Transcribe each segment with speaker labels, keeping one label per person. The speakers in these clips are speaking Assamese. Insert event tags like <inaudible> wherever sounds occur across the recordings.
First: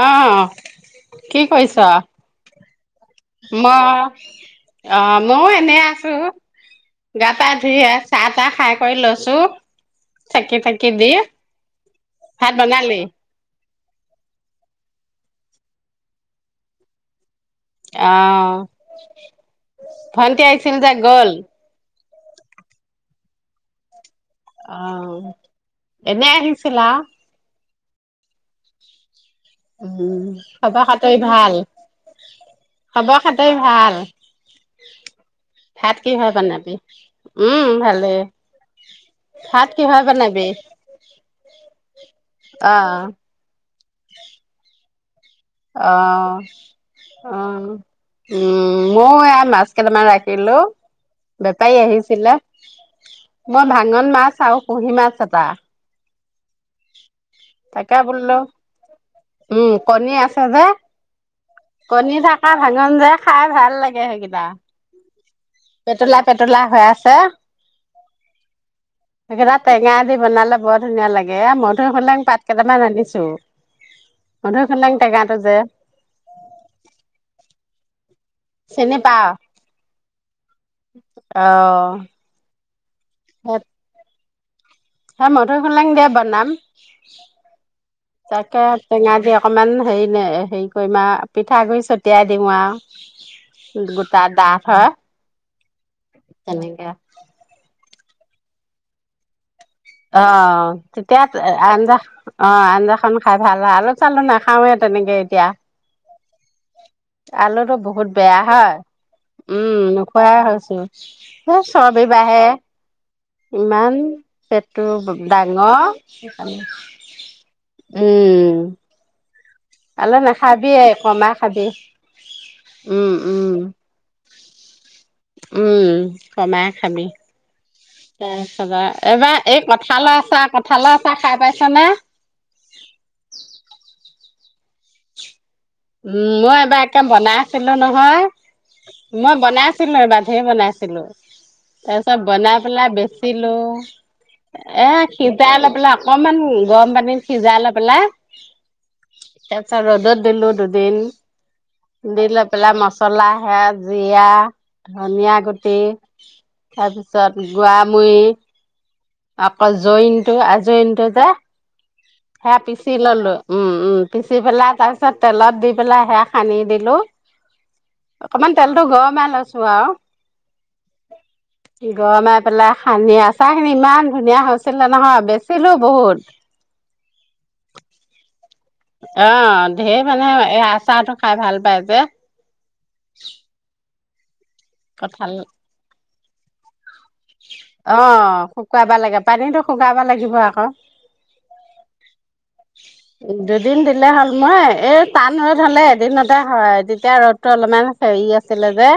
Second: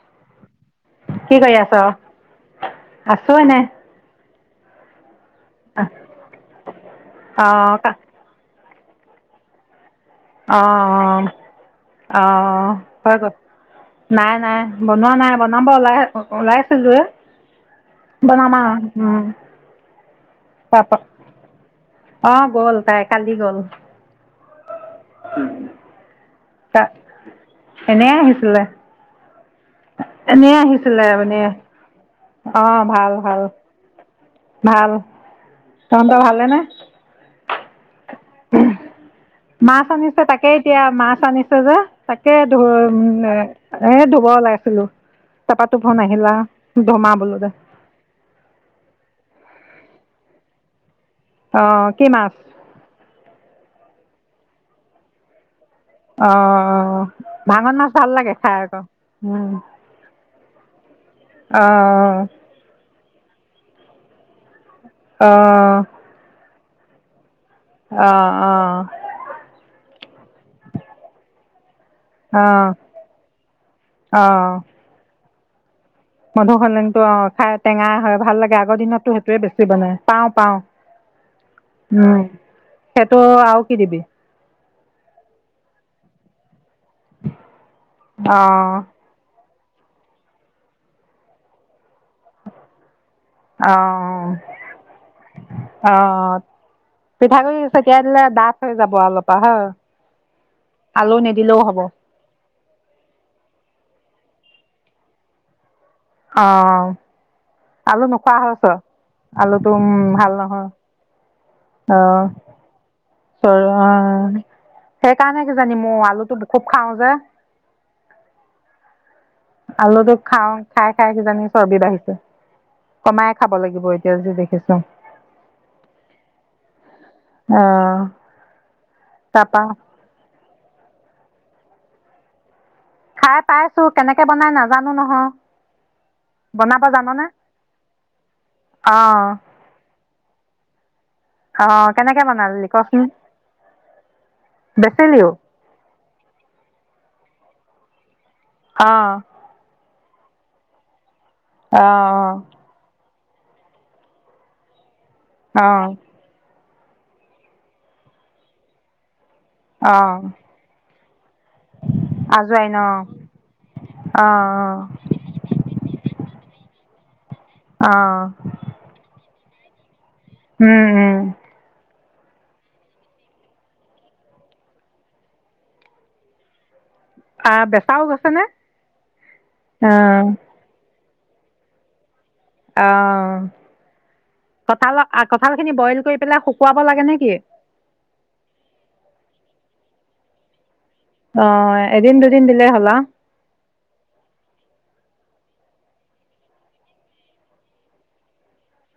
Speaker 1: অহ
Speaker 2: কি কৰি আছ আছোঁ এনে।
Speaker 1: মই অ। মইয়ো এনে আছোঁ গা পা ধুই
Speaker 2: অঁ
Speaker 1: চাহ তাহ খাই- থৈ লৈছোঁ।
Speaker 2: অ অ
Speaker 1: ভাত
Speaker 2: অহ
Speaker 1: বনালি?
Speaker 2: হয় ক। নাই নাই বনোৱা নাই বনাব ওলাই ওলাইছিলোৱেই।
Speaker 1: অহ ভণ্টি আহিছিল গ'ল।
Speaker 2: অ গ'ল তাই কালি গ'ল।
Speaker 1: অ এনে আহিছিল আও।
Speaker 2: এনে আহিছিলে।
Speaker 1: উম
Speaker 2: এনেই
Speaker 1: খবৰ
Speaker 2: আহিছিলে
Speaker 1: খাটি
Speaker 2: মানে
Speaker 1: ভাল
Speaker 2: অঁ ভাল
Speaker 1: খবৰ খাটি ভাল,
Speaker 2: ভাল
Speaker 1: ভাত কি
Speaker 2: তহঁতৰ
Speaker 1: হে
Speaker 2: ভালেনে
Speaker 1: বনাবি। উম ভাল।
Speaker 2: মাছ আনিছে তাকে
Speaker 1: বনাবি?
Speaker 2: এতিয়া মাছ আনিছে যে তাকে ধুম
Speaker 1: অ',
Speaker 2: এ। এ ধুব ওলাইছিলোঁ। তোৰ
Speaker 1: অ
Speaker 2: ফোন আহিল আৰু ধুম আৰু বোলো
Speaker 1: অ
Speaker 2: দে
Speaker 1: উম মও এয়া মাছ কেইটামান ৰাখিলোঁ। বেপাৰী
Speaker 2: অঁ কি
Speaker 1: আহিছিলে।
Speaker 2: মাছ
Speaker 1: মই ভাঙন মাছ আৰু কুহি মাছ এটা।
Speaker 2: অ ভাঙন মাছ
Speaker 1: তাকে
Speaker 2: ভাল লাগে
Speaker 1: বোলো
Speaker 2: খাই আকৌ
Speaker 1: উম কণী আছে যে কণী
Speaker 2: আহ
Speaker 1: থকা ভাঙন যে খাই ভাল লাগে। <unintelligible>
Speaker 2: আহ
Speaker 1: পেতুলা পেতুলা হৈ আছে
Speaker 2: আহ আহ
Speaker 1: সেইকেইটা টেঙা দি বনালে বৰ ধুনীয়া লাগে এ ম <unintelligible> সোলেং পাত
Speaker 2: আহ
Speaker 1: কেইটামান আন্নিছো, মধুসোলেঙ টেঙা যে।
Speaker 2: মধু সোলেংটো অ খাই টেঙা হয়। ভাল লাগে আগৰ
Speaker 1: চিনি
Speaker 2: দিনতো
Speaker 1: পাও
Speaker 2: সেইটোয়ে বেছি বনাই পাও পাওঁ,
Speaker 1: অ
Speaker 2: উম। সেইটো আও কি দিবি।
Speaker 1: হয় মধু সোলেং দিয়ে বনাম।
Speaker 2: অ
Speaker 1: তাকে টেঙা দিয়া। অকণমান হেৰি নে হেৰি কৰিম আও পিঠাগুড়ি ছটিয়াই দিম আও।
Speaker 2: অ-অ অ-অ
Speaker 1: তেনেকে
Speaker 2: পিঠাগুৰি চ- চতিয়াই দিলে ডাঠ হৈ যাব অলপ পৰা হ
Speaker 1: অ, তেতিয়া আঞ্জা অ আঞ্জাখন খাই ভাল হয় আৰু <unintelligible> নাখাওঁৱে তেনেকে এতিয়া।
Speaker 2: অঁ।
Speaker 1: আলুটো বহুত বেয়া হয়
Speaker 2: আলুটো
Speaker 1: উম
Speaker 2: ভাল
Speaker 1: নোখাই
Speaker 2: নহয়
Speaker 1: হৈছো। চৰ্বি বাঢ়ে ইমান
Speaker 2: অ
Speaker 1: পেটটো
Speaker 2: সেইকাৰণে
Speaker 1: ডাঙৰ
Speaker 2: কিজানি মোৰ আলুটো খুব খাওঁ যে
Speaker 1: <inaudible> উম।
Speaker 2: আলুটো
Speaker 1: আলু
Speaker 2: খাওঁ
Speaker 1: নাখাবি
Speaker 2: খাই খাই
Speaker 1: কমাই
Speaker 2: কিজানি
Speaker 1: খাবি
Speaker 2: চৰ্বি বাঢ়িছে
Speaker 1: উম
Speaker 2: কমাই
Speaker 1: উম
Speaker 2: খাব লাগিব এতিয়া যি দেখিছো
Speaker 1: উম, কমাই খাবি
Speaker 2: আহ
Speaker 1: তাৰপিছত আৰু এইবাৰ এই
Speaker 2: তাৰপা
Speaker 1: কঠালৰ আচাৰ কঠালৰ আচাৰ খাই পাই চানা,
Speaker 2: খাই পাইছো, কেনেকে বনাই নাজানো, নহয়
Speaker 1: উম ', মই এবাৰ
Speaker 2: বনাব
Speaker 1: একে
Speaker 2: জাননে
Speaker 1: বনাই আছিলো নহয়,
Speaker 2: অ
Speaker 1: মই বনাইছিলো এবাৰ ধেৰ বনাইছিলো।
Speaker 2: অ
Speaker 1: তাৰপিছত
Speaker 2: কেনেকে
Speaker 1: বনাই
Speaker 2: বনালি
Speaker 1: পেলাই
Speaker 2: কচোন
Speaker 1: বেচিলো এ',
Speaker 2: বেচিলিও
Speaker 1: তিতাই লৈ পেলাই অকনমান গৰম পানী সিজাই লৈ পেলায়,
Speaker 2: অ',
Speaker 1: তাৰপাছত ৰ'দত দিলো দুদিন,
Speaker 2: অ
Speaker 1: দিলৈ পেলায় মছ। চলা সেয়া জীৰা, ধনিয়া
Speaker 2: অ অ
Speaker 1: গুটি, তাৰপিছত গোৱামুৰি, আকৌ
Speaker 2: অ
Speaker 1: জইন্তটো- আজৈনটো দে, সেয়া
Speaker 2: আজোৱাইন অ
Speaker 1: পিচি ললো, উম-উম
Speaker 2: অ
Speaker 1: পিচি পেলাই তাৰ পিছত তেলত দি পেলাই সেয়া সানি দিলোঁ‌।
Speaker 2: অ অ
Speaker 1: অকমান তেলতটো গৰমে লৈছোঁ। ৱাহ',
Speaker 2: উম-উম
Speaker 1: গৰমাই পেলাই সানি, আচাৰ খিনি ইমান ধুনীয়া হৈছিলে নহয় বেচিলো বহুত।
Speaker 2: আহ', বেচাও গৈছে নে?
Speaker 1: অ', ঢেৰ মানে এ', আচাৰটো খাই ভাল পায় যে,
Speaker 2: অহ ',
Speaker 1: কঠাল
Speaker 2: পেলাই শুকুৱাব লাগে নেকি
Speaker 1: অ', শুকুৱাব লাগে পানীতো শুকাবা লাগে। দিব আকৌ,
Speaker 2: অ ', এদিন। দুদিন দিলে হ'লা
Speaker 1: দুদিন দিলে হল মই এ', টান ৰ'দ হ'লে এদিনতে হয়, তেতিয়া ৰ'দতটো অলপমান হেৰি আছিলে যে',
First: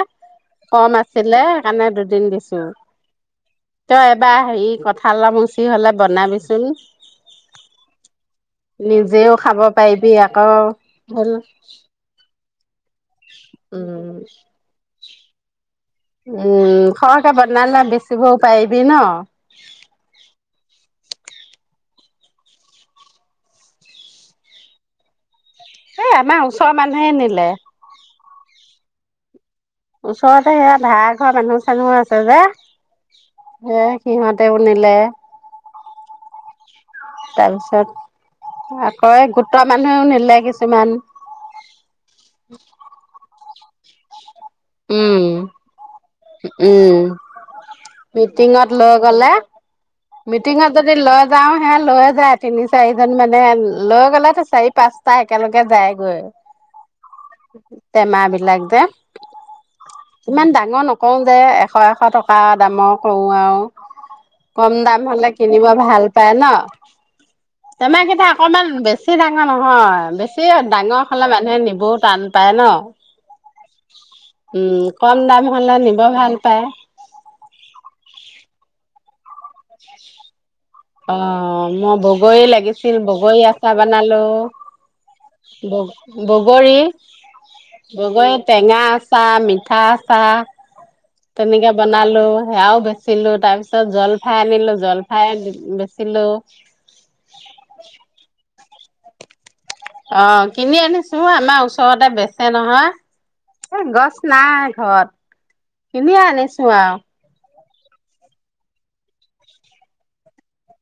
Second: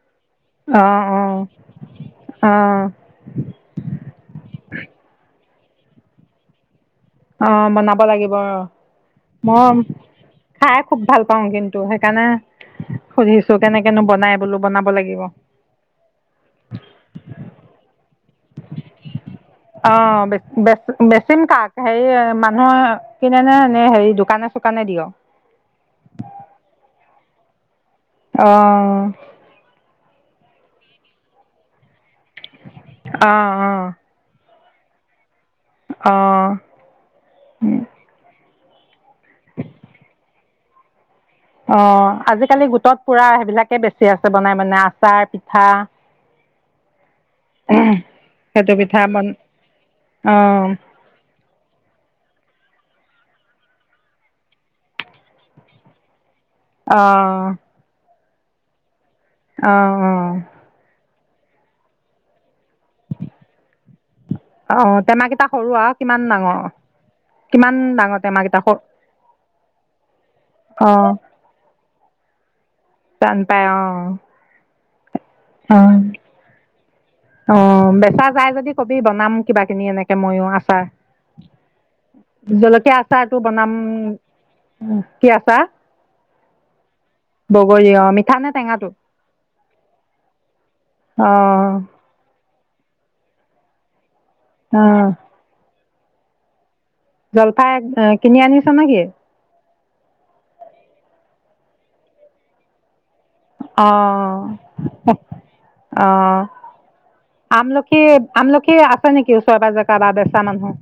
Speaker 2: অ
Speaker 1: কম
Speaker 2: অ
Speaker 1: আছিলে সেইকাৰণে দুদিন
Speaker 2: অ
Speaker 1: দিছো, তই এবাৰ হেৰি কথা অলপ। ফ্ৰী হ'লে বনাবিচোন,
Speaker 2: অ', বনাব লাগিব। ব',
Speaker 1: নিজেও খাব
Speaker 2: মই
Speaker 1: পাৰিবি আকৌ
Speaker 2: খাই খুব ভাল
Speaker 1: হ'ল
Speaker 2: পাওঁ কিন্তু, সেইকাৰণে। সুধিছো কেনেকেনো
Speaker 1: উম,
Speaker 2: বনাই বোলো বনাব লাগিব,
Speaker 1: উম, খৰকে বনালে বেছি।
Speaker 2: অ', বেচ -বেছিম কাক? হেৰি মানুহৰ কিনে নে ', হেৰি দোকানে- -চোকানে দিয়?
Speaker 1: এই আমাৰ ওচৰৰ মানুহে নিলে।
Speaker 2: অহ
Speaker 1: ওচৰতে সেয়া ভাড়া ঘৰ মানুহ চানো আছে।
Speaker 2: অ
Speaker 1: কি যে এ কিহতে নিলে।
Speaker 2: অহ
Speaker 1: তাৰপিছত। আকৌ গোটৰ মানুহেও নিলে কিছুমান।
Speaker 2: অ' আজিকালি গোটত পুৰা সেইবিলাক। একে বেছি আছে। বনাই বনাই আচাৰ
Speaker 1: উম
Speaker 2: পিঠা
Speaker 1: উম মিটিংত
Speaker 2: সেইটো
Speaker 1: লৈ
Speaker 2: পিঠা বন
Speaker 1: গলে
Speaker 2: অ
Speaker 1: মিটিংত যদি লৈ যাওং হে লৈ যায়। তিনি চাৰিজন মানে লৈ গ'লে তো চাৰি পাঁচটা একেলগে যায়গৈ।
Speaker 2: অ
Speaker 1: তেমা <inaudible> লাগ দে
Speaker 2: অহ! অহ!
Speaker 1: কওঁ যে, এশ, এশ টকাত দামৰ কৰোঁ আৰু, কম
Speaker 2: অ
Speaker 1: দাম হ'লে
Speaker 2: টেমাকেইটা
Speaker 1: কিনিব
Speaker 2: সৰু আৰু
Speaker 1: ভাল
Speaker 2: কিমান
Speaker 1: পায় ন।
Speaker 2: ডাঙৰ কিমান ডাঙৰ
Speaker 1: তেমাকেইটা
Speaker 2: টেমাকেইটা
Speaker 1: অকমান
Speaker 2: সৰু
Speaker 1: বেছি ডাঙৰ নহয়। বেছি ডাঙৰ হলে মানুহে নিবও টান পায় ন।
Speaker 2: টান পাই অ
Speaker 1: <unintelligible> কম দাম হ'লে নিব ভাল পায়।
Speaker 2: অ বেচা যাই যদি কবি, বনাম কিবা কিনি এনেকে মইও আছোঁ।
Speaker 1: অ মই বগৰী
Speaker 2: জলকীয়া
Speaker 1: লাগিছিল,
Speaker 2: আচাৰটো
Speaker 1: বগৰী
Speaker 2: বনাম
Speaker 1: আচাৰ
Speaker 2: কি আচাৰ
Speaker 1: বনালোঁ, বগৰী,
Speaker 2: অ মিঠা
Speaker 1: বগৰী
Speaker 2: নে
Speaker 1: টেঙা
Speaker 2: টেঙাটো
Speaker 1: আচাৰ, মিঠা আচাৰ।
Speaker 2: অ
Speaker 1: তেনেকে বনালোঁ। সেয়াও বেচিলোঁ, তাৰ পিছত জলফ ফাই আনিলো
Speaker 2: অ
Speaker 1: জলফাই বেছি হেল্ল'?
Speaker 2: চা নেকি?
Speaker 1: অ কিনি আনিছোঁ। আমাৰ ওচৰতে বেচে নহয়।
Speaker 2: অ
Speaker 1: এ গছ নাই, ঘৰত
Speaker 2: অ
Speaker 1: কিনিয়ে আনিছোঁ আৰু।
Speaker 2: আমলখি, আমলখি আছে নেকি? ওচৰে পাঁজৰে, কাৰোবাৰ বেচা মানুহ।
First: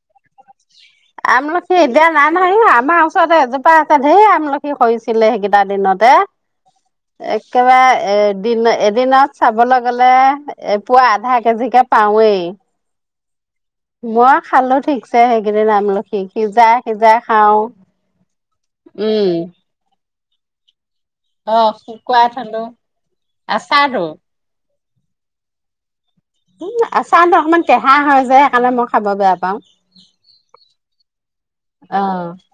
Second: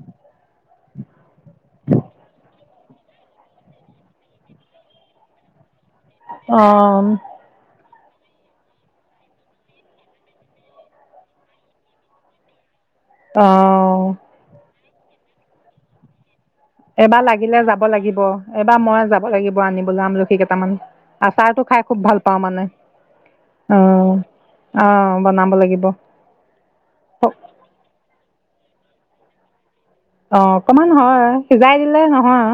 Speaker 1: আমলখি এতিয়া নাই নহয়। আমাৰ ওচৰতে এজোপা আছে, ঢেৰ আমলখি সৰিছিলে সেইকেইটা দিনত। এই,
Speaker 2: অ
Speaker 1: একেবাৰে এদিন, এদিনত চাবলৈ গ'লে, এপোৱা আধা কেজিকে পাওৱেই।
Speaker 2: অ
Speaker 1: মই খালো ঠিকছে। ‌ চে সেইকেইদিন আমলখি। সিজাই সিজাই
Speaker 2: এবাৰ লাগিলে
Speaker 1: খাওঁ।
Speaker 2: যাব লাগিব। এইবাৰ মই
Speaker 1: উম
Speaker 2: যাব লাগিব, আনিবলৈ আমলখি। খি‌ কেটামান। আচাৰটো
Speaker 1: অ'
Speaker 2: খাই খুব ভাল
Speaker 1: শুকুৱাই
Speaker 2: পাওঁ
Speaker 1: থলো
Speaker 2: মানে।
Speaker 1: আচাৰটো।
Speaker 2: অ'হ! অ' বনাব লাগিব।
Speaker 1: উম
Speaker 2: অঁ
Speaker 1: আছাৰতো অকমান কেঁহা হয় যে। খালে, মই খাব বেয়া পাওঁ।
Speaker 2: অকণমান হয়। সিজাই
Speaker 1: অ
Speaker 2: দিলে নহয়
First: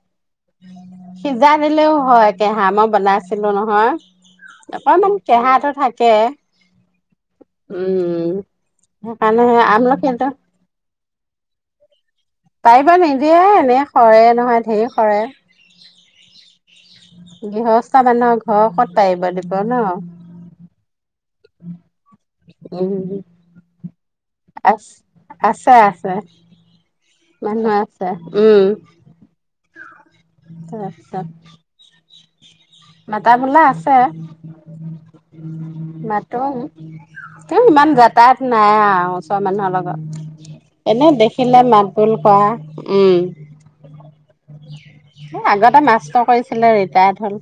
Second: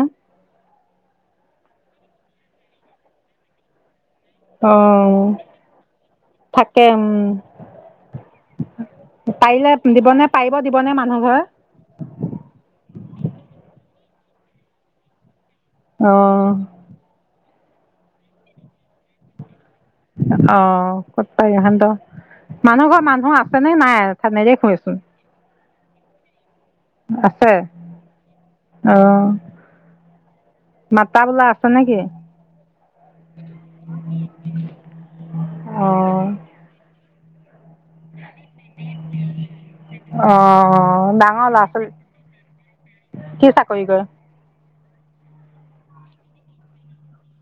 Speaker 1: সিজাই দিলেও হয়, কেঁহা, মই বনাইছিলোঁ নহয়।
Speaker 2: অ
Speaker 1: অকমান কেহাটো থাকে
Speaker 2: থাকে, উম
Speaker 1: উম সেইকাৰণে
Speaker 2: পাৰিলে
Speaker 1: আমলখিটো
Speaker 2: দিবনে? পাৰিব দিবনে মান নহয়।
Speaker 1: তাই পৰা নিদিয়ে, এনেই সৰে নহয়, ধেৰ সৰে।
Speaker 2: অঁ
Speaker 1: গৃহস্থ মানুহৰ ঘ, ৰ ক'ত পাৰিব দিব। ন
Speaker 2: অ ক'ত পাৰে ইহঁতৰ! মানুহ ঘৰ মানুহ আছে নে নাই?
Speaker 1: আ
Speaker 2: নেদেখোৱেচোন
Speaker 1: আছে আছে
Speaker 2: আছে
Speaker 1: মানুহ আছে উম
Speaker 2: অঁ মাতা
Speaker 1: তাৰপিছত
Speaker 2: বোলা আছে নেকি।
Speaker 1: মাতা বোলা আছে
Speaker 2: অঁ
Speaker 1: মাটুং ইমান যাতায়াত নাই আৰু ওচৰৰ মানুহৰ লগত
Speaker 2: অঁ
Speaker 1: এনে
Speaker 2: ডাঙৰ
Speaker 1: দেখিলে
Speaker 2: ল'ৰা
Speaker 1: মাত
Speaker 2: ছোৱালী
Speaker 1: বোল কৰা
Speaker 2: কি চাকৰি কৰে
Speaker 1: উম আগতে মাষ্টটো কৰিছিলে ৰিটায়াৰ্ড হ'ল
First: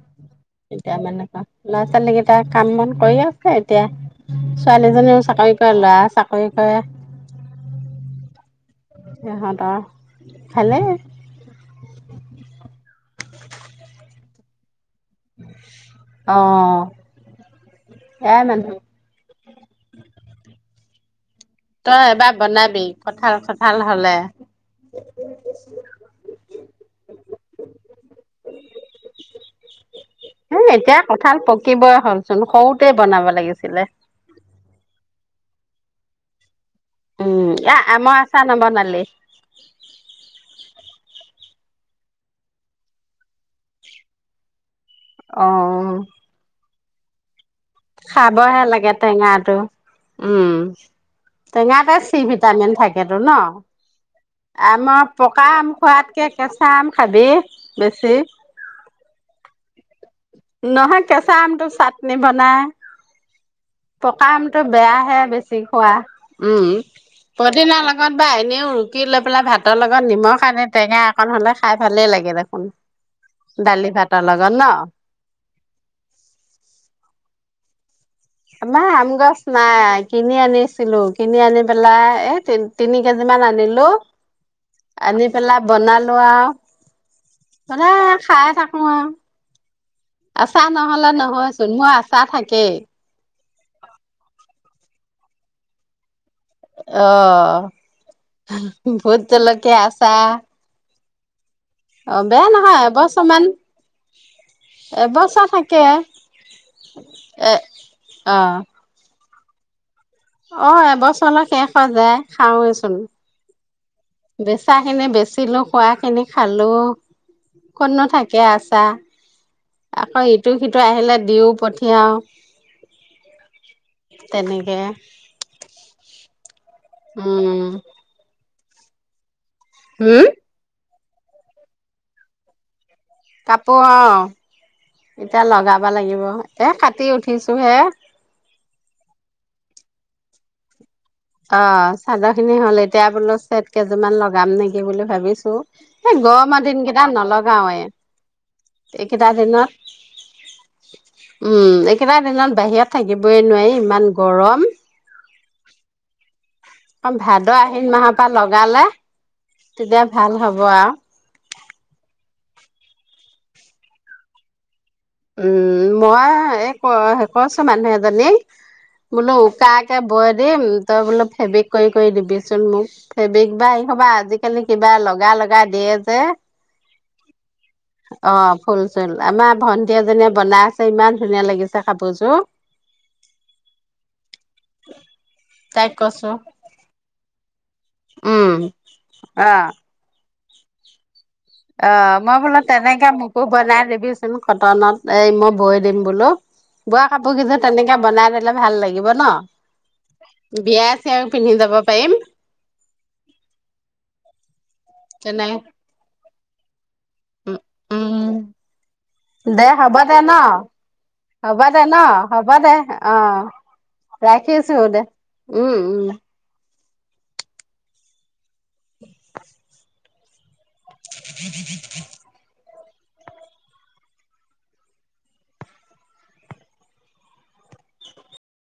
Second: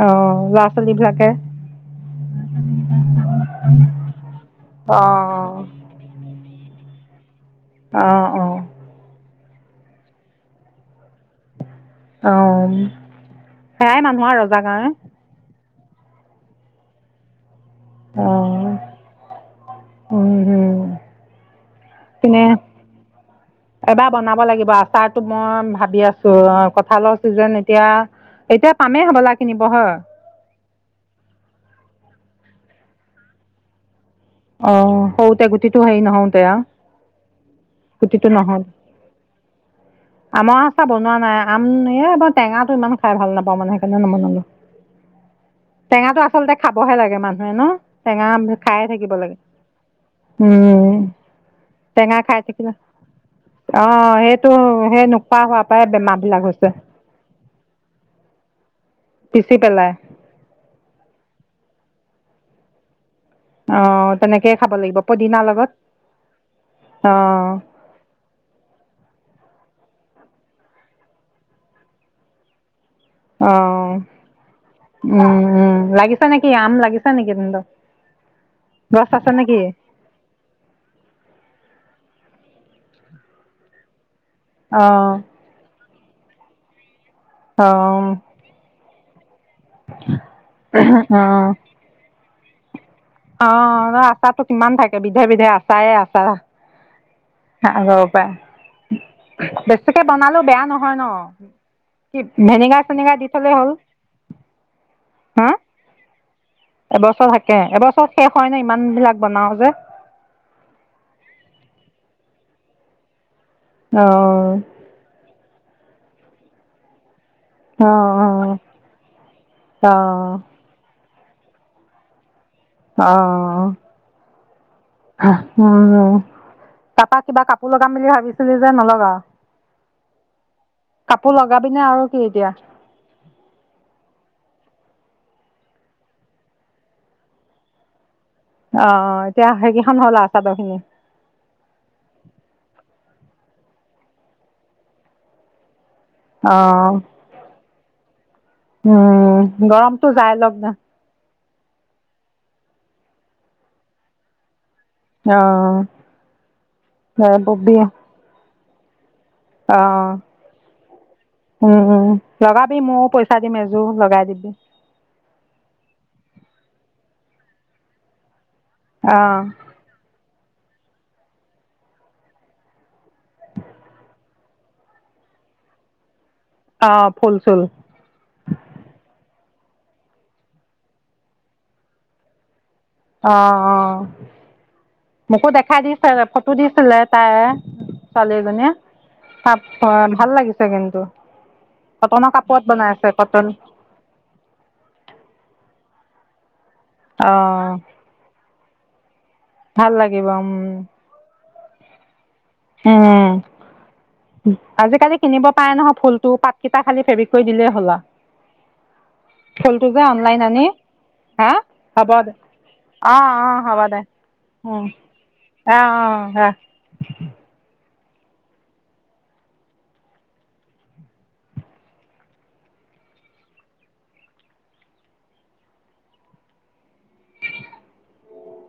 Speaker 2: অ', ল'ৰা ছোৱালী
Speaker 1: এতিয়া মানে
Speaker 2: বিলাকে
Speaker 1: ক লৰা ছোৱালী কেইটা কাম বন কৰি আছে এতিয়া ছোৱালীজনীও চাকৰি
Speaker 2: অ',
Speaker 1: কৰে ল'ৰা চাকৰি কৰে।
Speaker 2: আহ অ
Speaker 1: সিহঁতৰ ভালেই
Speaker 2: অম সেয়াই মানুহ আৰু ৰজা গাৱে-
Speaker 1: অ এয়াই মানুহ
Speaker 2: অ', উম হম
Speaker 1: তই এবাৰ
Speaker 2: কিনে
Speaker 1: বনাবি কঁঠাল চঠাল
Speaker 2: এবাৰ
Speaker 1: হলে।
Speaker 2: বনাব লাগিব আচাৰটো মই ভাবি আছো কঠালৰ চিজন এতিয়া এতিয়া পামেই হবলা কিনিব হয়
Speaker 1: এ এতিয়া কঁঠাল পকিবই হ'লচোন সৰুতে বনাব লাগিছিলে
Speaker 2: অ সৰুতে গোটিটো হেই নহওঁতে আউ
Speaker 1: উম এ আমৰ
Speaker 2: কুটিটো
Speaker 1: আচাৰ
Speaker 2: নহল
Speaker 1: নবনালি?
Speaker 2: আমৰ আচাহ বনোৱা নাই আম মই টেঙাটো ইমান খাই ভাল নাপাওঁ মানে সেইকাৰণে নবনালো।
Speaker 1: অ
Speaker 2: টেঙাটো আচলতে খাব। বহে লাগে মান হয় ন টেঙা
Speaker 1: খাবহে
Speaker 2: খাই
Speaker 1: লাগে
Speaker 2: থাকি।
Speaker 1: টেঙাটো উম টেঙাতে চি
Speaker 2: টেঙা খাই
Speaker 1: ভিটামিন
Speaker 2: থাকিলে
Speaker 1: থাকেতো ন
Speaker 2: অ' সেইটো
Speaker 1: আমাৰ
Speaker 2: সেই নোখোৱা
Speaker 1: পকা
Speaker 2: হোৱাৰ
Speaker 1: আম
Speaker 2: পৰাই
Speaker 1: খোৱাতকে
Speaker 2: বেমাৰবিলাক
Speaker 1: কেঁচা
Speaker 2: হৈছে
Speaker 1: আম খাবি বেছি
Speaker 2: পিচি পেলাই
Speaker 1: নহয় কেঁচা আমটো চাতনি বনাই
Speaker 2: অ'
Speaker 1: পকা
Speaker 2: তেনেকেই
Speaker 1: আমটো
Speaker 2: খাব লাগিব
Speaker 1: বেয়াহে
Speaker 2: পদিনাৰ
Speaker 1: বেছি
Speaker 2: লগত
Speaker 1: খোৱা উম
Speaker 2: অ'
Speaker 1: পদোনা লগত বা এনেও ৰুতি লৈ পেলাই ভাত ভাতৰ লগত নিমখ আনি টেঙা অকণ হ'লে খাই ভালেই লাগে দেখোন
Speaker 2: অ
Speaker 1: দালি ভাতৰ লগত ন'
Speaker 2: উম উ লাগিছে নেকি আম লাগিছো নেকি কিন্তু
Speaker 1: আমাৰ আম গছ নাই কিনি আনিছিলো কিনি আনি পেলাই এ তি তিনি কেজি মান আনিলো
Speaker 2: অ'
Speaker 1: আনি পেলাই বনালো। খোৱা
Speaker 2: অ'
Speaker 1: খানে খাইে থাকো আৰু আচা নহলে নহয়
Speaker 2: অ'
Speaker 1: চোন মই আচা থাকি। এক
Speaker 2: অ ন আচাটো কিমান থাকে বিধে বিধে আচায়ে আছা।
Speaker 1: অ'
Speaker 2: চা আগৰ পৰাই
Speaker 1: ভোট জলকীয়া
Speaker 2: বেছিকে
Speaker 1: আচাৰ
Speaker 2: বনালো বেয়া নহয় ন কি
Speaker 1: অ' বেয়া নহয়
Speaker 2: ভেনেগাৰ চেনেগাৰ দি
Speaker 1: এবছৰমান
Speaker 2: থলেই হ'ল
Speaker 1: এবছৰ
Speaker 2: হা
Speaker 1: থাকে।
Speaker 2: এবছৰ
Speaker 1: এ
Speaker 2: থাকে এবছৰ শেষ হয়
Speaker 1: অ'
Speaker 2: ন ইমান বিলাক। বনাওঁজে
Speaker 1: অ এবছৰলৈ শেষ হৈ যায় খাওৱেচোন
Speaker 2: অ'
Speaker 1: বেচাখিনি বেছি কিলো খোৱা কিনি খালো
Speaker 2: অ',
Speaker 1: কোন নো থাকে আছা আকৌ
Speaker 2: অ',
Speaker 1: ইটো সিটো আহিলে দিওঁ পঠিয়াওঁ
Speaker 2: অ উ তা পা কিবা
Speaker 1: উম
Speaker 2: কাপোৰ লগাম বুলি ভাবিছোং। <unintelligible>
Speaker 1: হম?
Speaker 2: কাপোৰ লগাবি নে‌ আৰু কি এতিয়া?
Speaker 1: কাপোৰ অ, এতিয়া লগাবা লাগিব, এ কাটি উঠিছো হে।
Speaker 2: অ এতিয়া সেইকেইখন হ'ল আৰ চাদৰ খিনি?
Speaker 1: তিয়া বলৰ ছেট কেইযোৰমান লগাম নেকি বুলি ভাবিছোঁ
Speaker 2: আহ
Speaker 1: এইকেইটা
Speaker 2: উম
Speaker 1: দিনত
Speaker 2: গৰমটো যাই লগ না
Speaker 1: উম এইকেইটা দিনত বাহিৰত থাকিবই নোৱাৰি ইমান গৰম।
Speaker 2: অ
Speaker 1: অ
Speaker 2: এই
Speaker 1: ভাদ
Speaker 2: ববি
Speaker 1: আহিন মাহৰ পৰা লগ গালা
Speaker 2: অ উম লগা মই পইচা দিম এযোৰ লগাই দিবি।
Speaker 1: উম মই এই ক কছো মানুহ এজনী বোলো
Speaker 2: অ',
Speaker 1: উকাকে বয় দিম তই বোলো ফেব্ৰিক কৰি কৰি দিবিচোন মোক ফেব্ৰিক বা এইসবা আজিকালি কিবা লগা লগা দিয়ে যে
Speaker 2: অ', ফুল চুল
Speaker 1: অ ফুল চুল আমাৰ অ'ন সেজনীয়ে বনাই আছে ইমান ধুনীয়া লাগিছে কাপোৰযোৰ
Speaker 2: অ অ মোকো দেখাই
Speaker 1: তাইক
Speaker 2: দিছে
Speaker 1: কৈছো
Speaker 2: ফটো দিছিলে তাই ছোৱালী
Speaker 1: উম
Speaker 2: এজনীয়ে
Speaker 1: অ
Speaker 2: তাপ উম ভাল লাগিছে কিন্তু
Speaker 1: অ
Speaker 2: কটনৰ
Speaker 1: মই বোলো
Speaker 2: কাপোৰত বনাই
Speaker 1: তেনেকে
Speaker 2: আছে
Speaker 1: মোকো
Speaker 2: কটন
Speaker 1: বনাই দিবিচোন কটনত এই মই বৈ দিম বোলো বোৱা কাপোৰ যোৰ যে
Speaker 2: আহ
Speaker 1: তেনেকে বনাই দিললে ভাল লাগে লাগিব ন।
Speaker 2: ভাল লাগিব, উম
Speaker 1: বিয়াই চিয়াই পিন্ধি যাব পাৰিম।
Speaker 2: ও <unintelligible> আজিকালি কিনিব
Speaker 1: তেনে
Speaker 2: পাৰে নহয় ফুলটো, পাতকেইটা খালি ফেব্ৰিক কৰি
Speaker 1: উম
Speaker 2: দিলেই হ'ল,
Speaker 1: উম
Speaker 2: আৰু
Speaker 1: দে
Speaker 2: ফুলটো
Speaker 1: হ'ব
Speaker 2: যে
Speaker 1: দে ন
Speaker 2: অনলাইন আনি, হা,
Speaker 1: হ'ব দে ন
Speaker 2: হ'ব দে,
Speaker 1: অ
Speaker 2: অ-অ, হ'ব দে,
Speaker 1: ৰাখিছো
Speaker 2: উম,
Speaker 1: দে উম
Speaker 2: অ-অ
Speaker 1: উম
Speaker 2: ৰাখ আ <inaudible>
Speaker 1: হ <inaudible>